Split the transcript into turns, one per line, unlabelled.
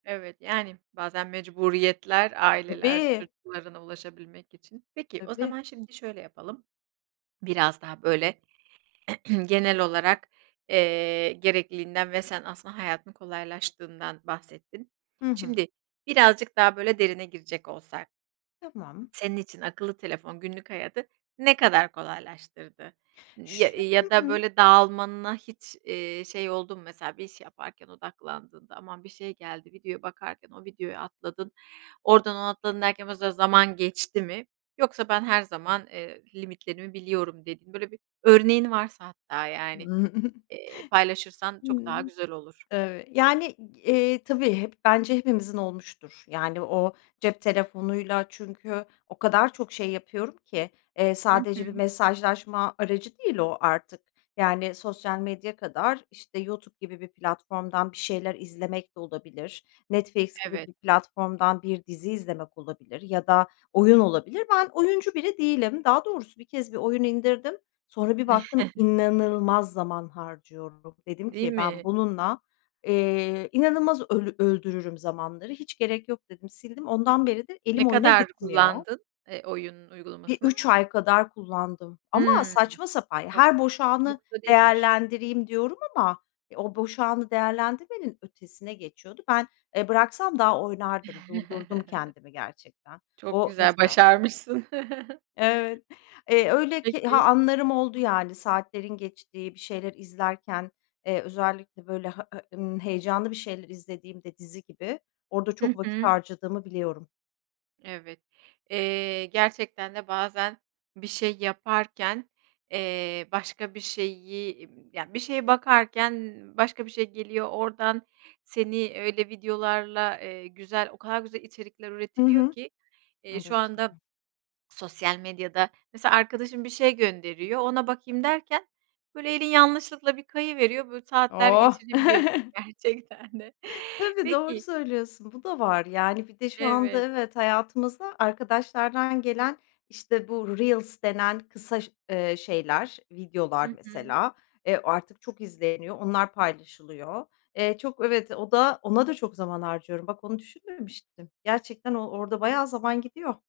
Evet, yani, bazen mecburiyetler, aileler
Tabii.
çocuklarına ulaşabilmek için... Peki, o
Tabii.
zaman şimdi şöyle yapalım. Biraz daha böyle, genel olarak, eee, gerekliliğinden ve sen aslında hayatın kolaylaştığından bahsettin.
Hı hı.
Şimdi birazcık daha böyle, derine girecek olsak
Tamam.
senin için akıllı telefon günlük hayatı ne kadar kolaylaştırdı n ya
Ş
eee,
ıı
ya da
ı
böyle, dağılmana hiç, eee, şey oldu mu? Mesela bir iş yaparken odaklandığında, aman, bir şey geldi videoya bakarken, o videoyu atladın, oradan ona atladın derken o sırada zaman geçti mi? Yoksa "Ben her zaman, eee, limitlerimi biliyorum." dediğin böyle, bir örneğin varsa, hatta, yani, eee, paylaşırsan çok daha
Hımm,
güzel olur.
evet. Yani, g eee, tabii, hep bence hepimizin olmuştur. Yani o cep telefonuyla, çünkü o kadar çok şey yapıyorum ki, eee,
Hı hı.
sadece bir mesajlaşma aracı değil o artık. Yani sosyal medya kadar, işte, YouTube gibi bir platformdan bir şeyler izlemek de olabilir. Netflix gibi
Evet.
bir platformdan bir dizi izlemek olabilir ya da oyun olabilir. Ben oyuncu biri değilim. Daha doğrusu, bir kez bir oyun indirdim. Sonra bir baktım, inanılmaz zaman harcıyorum. Dedim
Değil
ki: "Ben
mi?
bununla, eee, inanılmaz öl öldürürüm zamanları. Hiç gerek yok." dedim, sildim. Ondan beri de elim
Ne
oyuna
kadar
gitmiyor.
kullandın, eee, oyunun
Bir
uygulamasını?
3 ay kadar kullandım ama
Hımm,
saçma sapan... Ya,
ço
"Her boş anı
çokta değilmiş.
değerlendireyim." diyorum ama e, o, boş anı değerlendirmenin ötesine geçiyordu. Ben, eee, bıraksam daha oynardım, durdurdum kendimi gerçekten.
Çok
O
güzel,
mesela
başarmışsın.
Evet. Eee, öyle ki ha,
Peki.
anlarım oldu, yani saatlerin geçtiği bir şeyler izlerken, eee, özellikle böyle, ha e ımm, heyecanlı bir şeyler izlediğimde, dizi gibi, orada
Hı
çok vakit
hı.
harcadığımı biliyorum.
Evet. Eee, gerçekten de bazen bir şey yaparken, eee, başka bir şeyi iii, ya, bir şeye bakarken başka bir şey geliyor oradan. Seni öyle videolarla, eee, güzel, o kadar güzel içerikler
Hı
üretiliyor
hı,
ki, eee, şu
evet.
anda
[unintelligible]
sosyal medyada. Mesela arkadaşım bir şey gönderiyor. Ona bakayım derken böyle, elin yanlışlıkla bir kayıveriyor böyle, saatler
Oh!
geçirebiliyorsun gerçekten de.
Tabii, doğru
Peki
söylüyorsun. Bu da var. Yani bir de şu anda
Evet.
evet, hayatımıza arkadaşlardan gelen, işte, bu "Reels" denen kısa ş eee, şeyler,
Hı
videolar
hı.
mesela, eee, artık çok izleniyor, onlar paylaşılıyor. Eee, çok evet, o da ona da çok zaman harcıyorum. Bak, onu düşünmemiştim. Gerçekten o orada bayağı zaman gidiyor.